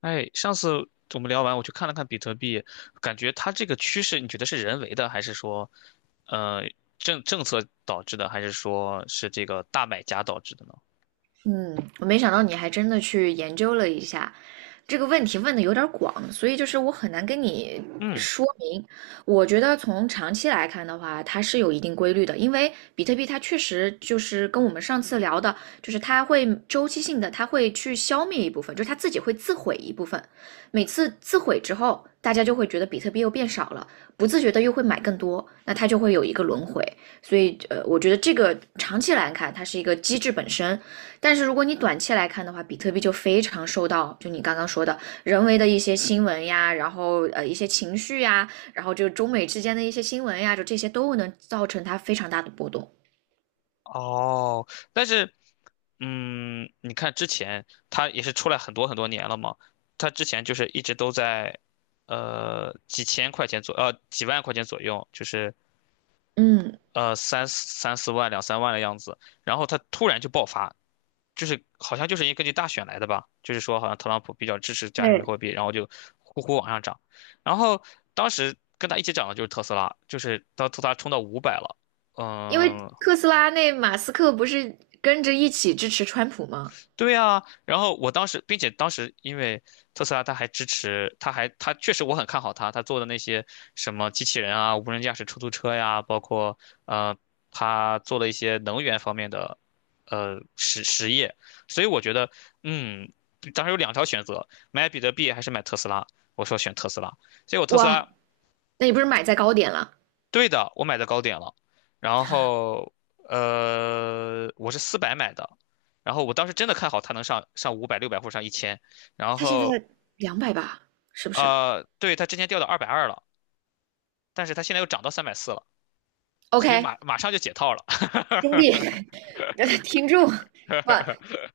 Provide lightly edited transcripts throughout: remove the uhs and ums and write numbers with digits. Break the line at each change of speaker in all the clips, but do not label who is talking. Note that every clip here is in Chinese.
哎，上次我们聊完，我去看了看比特币，感觉它这个趋势，你觉得是人为的，还是说，呃，政策导致的，还是说是这个大买家导致的呢？
嗯，我没想到你还真的去研究了一下这个问题，问的有点儿广，所以就是我很难跟你
嗯。
说明。我觉得从长期来看的话，它是有一定规律的，因为比特币它确实就是跟我们上次聊的，就是它会周期性的，它会去消灭一部分，就是它自己会自毁一部分。每次自毁之后，大家就会觉得比特币又变少了，不自觉的又会买更多，那它就会有一个轮回。所以，我觉得这个长期来看，它是一个机制本身。但是如果你短期来看的话，比特币就非常受到就你刚刚说的人为的一些新闻呀，然后一些情绪呀，然后就中美之间的一些新闻呀，就这些都能造成它非常大的波动。
哦。但是，你看之前它也是出来很多很多年了嘛，它之前就是一直都在，几千块钱左，几万块钱左右，就是
嗯，
三四万、2、3万的样子，然后它突然就爆发，就是好像就是因为根据大选来的吧，就是说好像特朗普比较支持加密
对，
货币，然后就呼呼往上涨，然后当时跟他一起涨的就是特斯拉，就是当特斯拉冲到五百了。
因为
嗯。
特斯拉那马斯克不是跟着一起支持川普吗？
对啊，然后我当时，并且当时因为特斯拉，它还支持，它确实我很看好它，它做的那些什么机器人啊、无人驾驶出租车呀，包括呃，它做了一些能源方面的实业，所以我觉得，嗯，当时有两条选择，买比特币还是买特斯拉，我说选特斯拉，结果特斯
哇，
拉。
那你不是买在高点了？
对的，我买的高点了，然后我是400买的，然后我当时真的看好它能上五百、600或者上1000，然
他现在
后
两百吧，是不是
对，它之前掉到220了，但是它现在又涨到340了，所以
？OK,
马上就解套了。
兄弟，听众，不，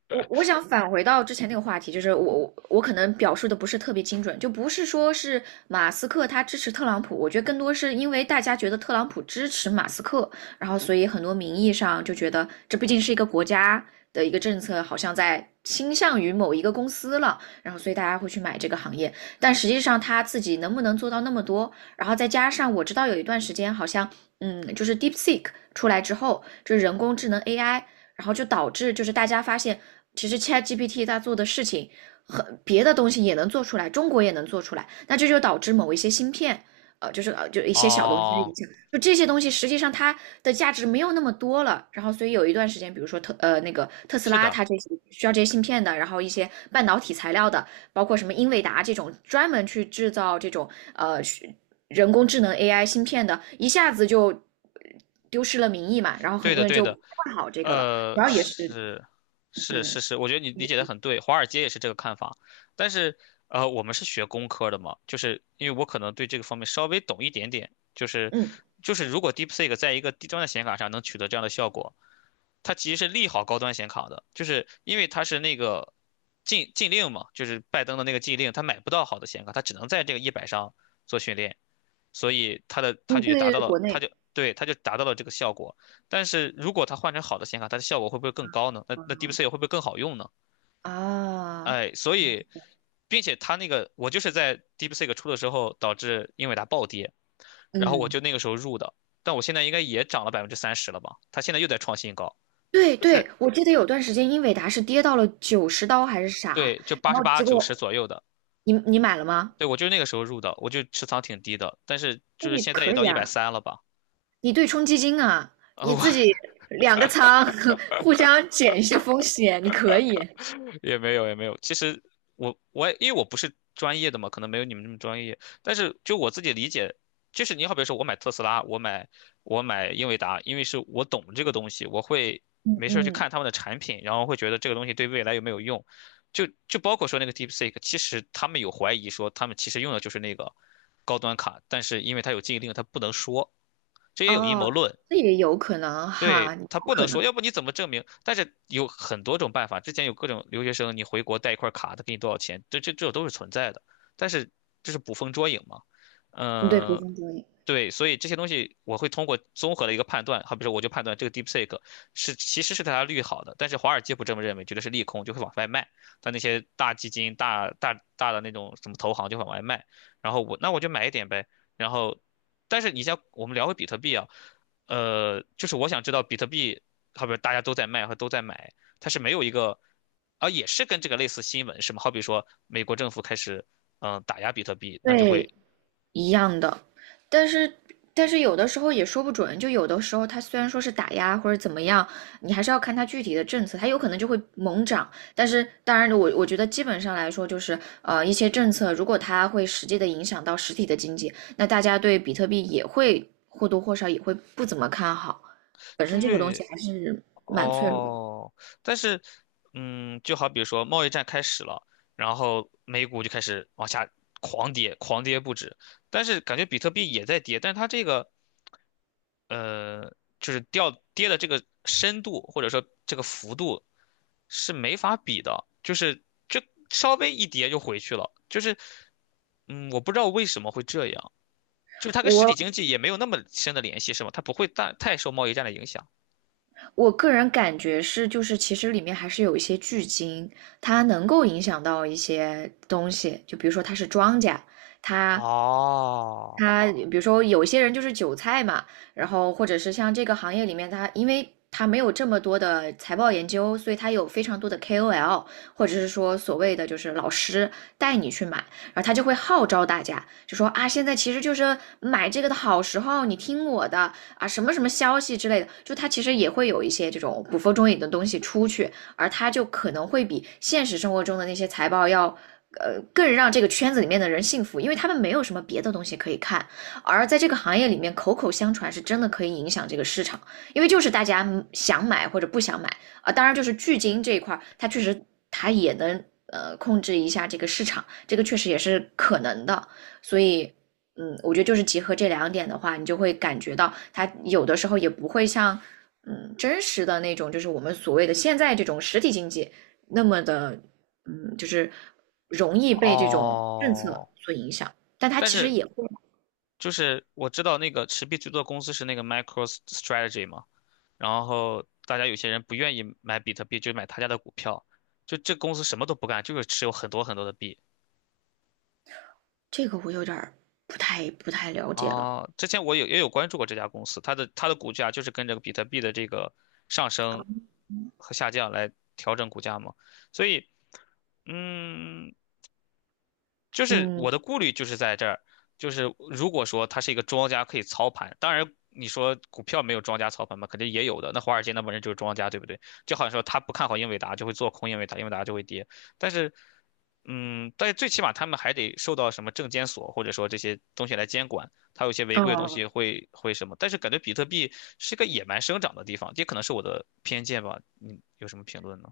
我想返回到之前那个话题，就是我可能表述的不是特别精准，就不是说是马斯克他支持特朗普，我觉得更多是因为大家觉得特朗普支持马斯克，然后所以很多名义上就觉得这毕竟是一个国家的一个政策，好像在倾向于某一个公司了，然后所以大家会去买这个行业，但实际上他自己能不能做到那么多，然后再加上我知道有一段时间好像。嗯，就是 DeepSeek 出来之后，就是人工智能 AI，然后就导致就是大家发现，其实 ChatGPT 它做的事情很别的东西也能做出来，中国也能做出来，那这就导致某一些芯片，就是就一些小东西的
哦。
影响，就这些东西实际上它的价值没有那么多了。然后所以有一段时间，比如说那个特斯
是
拉，
的。
它这些需要这些芯片的，然后一些半导体材料的，包括什么英伟达这种专门去制造这种呃人工智能 AI 芯片的，一下子就丢失了名义嘛，然后
对
很多
的，
人
对
就
的。
不看好这个了。主要也是，
是，是，是，
嗯
是，我觉得你理解的很对，华尔街也是这个看法。但是，我们是学工科的嘛，就是因为我可能对这个方面稍微懂一点点，就是，
嗯
就是如果 DeepSeek 在一个低端的显卡上能取得这样的效果，它其实是利好高端显卡的，就是因为它是那个禁令嘛，就是拜登的那个禁令，他买不到好的显卡，他只能在这个一百上做训练。所以它的它
嗯，
就也
对
达
对
到
对，
了，
国
它
内，
就对它就达到了这个效果。但是如果它换成好的显卡，它的效果会不会更高呢？那
啊
DeepSeek 会不会更好用呢？
啊，
哎，所以，并且它那个我就是在 DeepSeek 出的时候导致英伟达暴跌，然后我
嗯，
就那个时候入的，但我现在应该也涨了30%了吧？它现在又在创新高，
对
就
对，
是
我记得有段时间英伟达是跌到了九十刀还是啥，
对，就
然
八十
后
八
结
九十
果
左右的。
你买了吗？
对，我就是那个时候入的，我就持仓挺低的，但是就是
那
现在
可
也到
以
一百
啊，
三了吧？
你对冲基金啊，
啊，
你
我
自己两个仓 互相减一下风险，你可以。
也没有也没有。其实我也因为我不是专业的嘛，可能没有你们那么专业。但是就我自己理解，就是你好比说我买特斯拉，我买英伟达，因为是我懂这个东西，我会
嗯
没事儿去
嗯，
看他们的产品，然后会觉得这个东西对未来有没有用。就包括说那个 DeepSeek，其实他们有怀疑说他们其实用的就是那个高端卡，但是因为它有禁令，它不能说，这也有阴谋
哦，
论。
这也有可能哈，
对，
有
他不
可
能说，
能，
要不你怎么证明？但是有很多种办法，之前有各种留学生，你回国带一块卡，他给你多少钱，这都是存在的。但是这是捕风捉影嘛？
嗯对，不
嗯、
分交易，
对，所以这些东西我会通过综合的一个判断，好比说我就判断这个 DeepSeek 是其实是对它利好的，但是华尔街不这么认为，觉得是利空，就会往外卖。但那些大基金、大的那种什么投行就往外卖，然后那我就买一点呗。然后，但是你像我们聊回比特币啊，就是我想知道比特币，好比大家都在卖和都在买，它是没有一个，啊，也是跟这个类似新闻是吗？好比说美国政府开始打压比特币，那就会。
对，一样的，但是但是有的时候也说不准，就有的时候它虽然说是打压或者怎么样，你还是要看它具体的政策，它有可能就会猛涨。但是当然我觉得基本上来说，就是一些政策，如果它会实际的影响到实体的经济，那大家对比特币也会或多或少也会不怎么看好。本身这个东西
对
还是蛮脆弱的。
哦。但是，就好比说贸易战开始了，然后美股就开始往下狂跌，狂跌不止。但是感觉比特币也在跌，但是它这个，呃，就是掉跌的这个深度或者说这个幅度是没法比的，就稍微一跌就回去了，就是，我不知道为什么会这样，就是它跟实体经
我
济也没有那么深的联系，是吗？它不会大太受贸易战的影响。
我个人感觉是，就是其实里面还是有一些巨鲸，它能够影响到一些东西，就比如说它是庄稼，它
哦。
他比如说有些人就是韭菜嘛，然后或者是像这个行业里面他，因为他没有这么多的财报研究，所以他有非常多的 KOL，或者是说所谓的就是老师带你去买，然后他就会号召大家，就说啊，现在其实就是买这个的好时候，你听我的啊，什么什么消息之类的，就他其实也会有一些这种捕风捉影的东西出去，而他就可能会比现实生活中的那些财报要更让这个圈子里面的人幸福，因为他们没有什么别的东西可以看。而在这个行业里面，口口相传是真的可以影响这个市场，因为就是大家想买或者不想买啊。当然，就是巨金这一块它确实它也能控制一下这个市场，这个确实也是可能的。所以，我觉得就是结合这两点的话，你就会感觉到它有的时候也不会像真实的那种，就是我们所谓的现在这种实体经济那么的就是容易被这种政策
哦。
所影响，但它
但
其实
是
也会，
就是我知道那个持币最多的公司是那个 MicroStrategy 嘛，然后大家有些人不愿意买比特币，就买他家的股票，就这公司什么都不干，就是持有很多很多的币。
这个我有点儿不太了解了。
啊，之前也有关注过这家公司，它的股价就是跟着比特币的这个上升和下降来调整股价嘛，所以，嗯，就是
嗯，
我的顾虑就是在这儿，就是如果说它是一个庄家可以操盘，当然你说股票没有庄家操盘嘛，肯定也有的。那华尔街那帮人就是庄家，对不对？就好像说他不看好英伟达，就会做空英伟达，英伟达就会跌。但是，但是最起码他们还得受到什么证监所或者说这些东西来监管，它有些违规的东
哦，
西会什么。但是感觉比特币是个野蛮生长的地方，这可能是我的偏见吧。你有什么评论呢？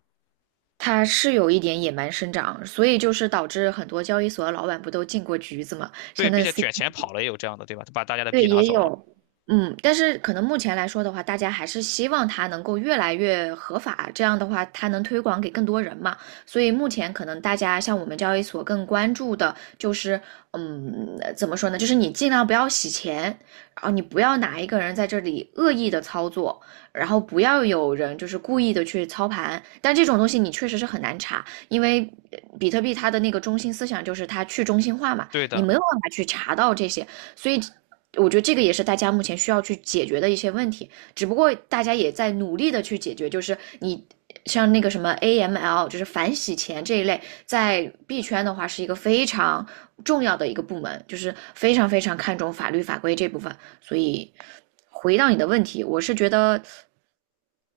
它是有一点野蛮生长，所以就是导致很多交易所的老板不都进过局子嘛，
对，
像
并
那
且
C,
卷钱跑了也有这样的，对吧？他把大家的币
对，
拿
也
走了。
有，嗯，但是可能目前来说的话，大家还是希望它能够越来越合法，这样的话它能推广给更多人嘛。所以目前可能大家像我们交易所更关注的就是，嗯，怎么说呢？就是你尽量不要洗钱，然后你不要哪一个人在这里恶意的操作，然后不要有人就是故意的去操盘。但这种东西你确实是很难查，因为比特币它的那个中心思想就是它去中心化嘛，
对
你
的。
没有办法去查到这些，所以。我觉得这个也是大家目前需要去解决的一些问题，只不过大家也在努力的去解决，就是你。像那个什么 AML，就是反洗钱这一类，在币圈的话是一个非常重要的一个部门，就是非常非常看重法律法规这部分。所以回到你的问题，我是觉得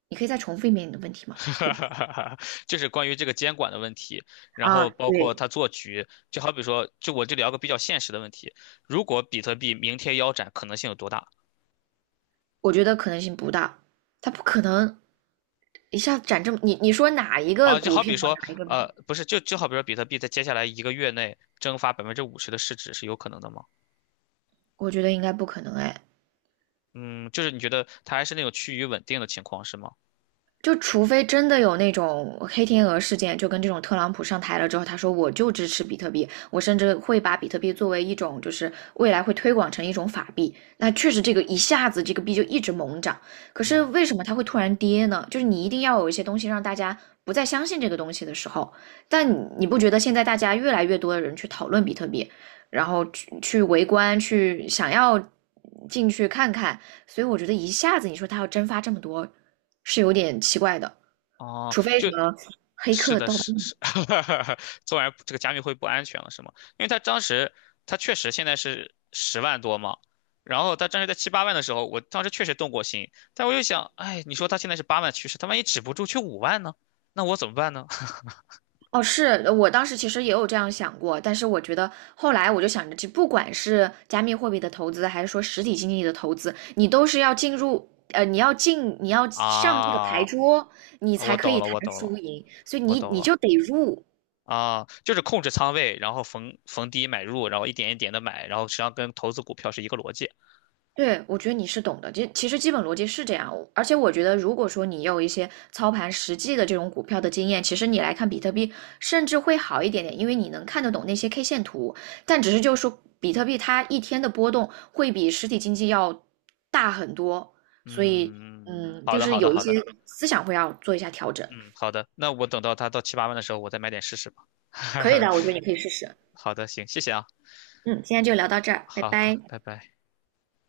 你可以再重复一遍你的问题 嘛，
哈
对
哈
不对？
哈哈，就是关于这个监管的问题，然
啊，
后包括
对，
他做局，就好比说，就我就聊个比较现实的问题，如果比特币明天腰斩，可能性有多大
我觉得可能性不大，它不可能一下涨这么。你说哪一个
啊？就
股
好
票，
比说，
哪一个
不是，就好比说，比特币在接下来一个月内蒸发50%的市值是有可能的吗？
我觉得应该不可能哎。
嗯，就是你觉得它还是那种趋于稳定的情况是吗？
就除非真的有那种黑天鹅事件，就跟这种特朗普上台了之后，他说我就支持比特币，我甚至会把比特币作为一种就是未来会推广成一种法币。那确实这个一下子这个币就一直猛涨，可是
嗯。
为什么它会突然跌呢？就是你一定要有一些东西让大家不再相信这个东西的时候，但你不觉得现在大家越来越多的人去讨论比特币，然后去围观，去想要进去看看。所以我觉得一下子你说他要蒸发这么多，是有点奇怪的，
哦，
除非什
就
么黑
是
客
的，
盗
是
墓。
是，做完这个加密会不安全了，是吗？因为他当时他确实现在是10万多嘛，然后他当时在七八万的时候，我当时确实动过心，但我又想，哎，你说他现在是八万趋势，他万一止不住去5万呢？那我怎么办呢？
哦，是我当时其实也有这样想过，但是我觉得后来我就想着，这不管是加密货币的投资，还是说实体经济的投资，你都是要进入。你要进，你要 上这个牌
啊，
桌，你才
我
可
懂
以
了，
谈
我懂了，
输赢，所以
我
你
懂
你
了。
就得入，
啊，就是控制仓位，然后逢低买入，然后一点一点的买，然后实际上跟投资股票是一个逻辑。
对，我觉得你是懂的，就其实基本逻辑是这样。而且我觉得，如果说你有一些操盘实际的这种股票的经验，其实你来看比特币甚至会好一点点，因为你能看得懂那些 K 线图。但只是就是说，比特币它一天的波动会比实体经济要大很多，所以
嗯，好
就
的，
是
好的，
有一
好
些
的。
思想会要做一下调整。
嗯，好的，那我等到它到七八万的时候，我再买点试试吧。
可以的，我觉得 你可以试试。
好的，行，谢谢啊，
嗯，今天就聊到这儿，拜
好，
拜。
拜拜。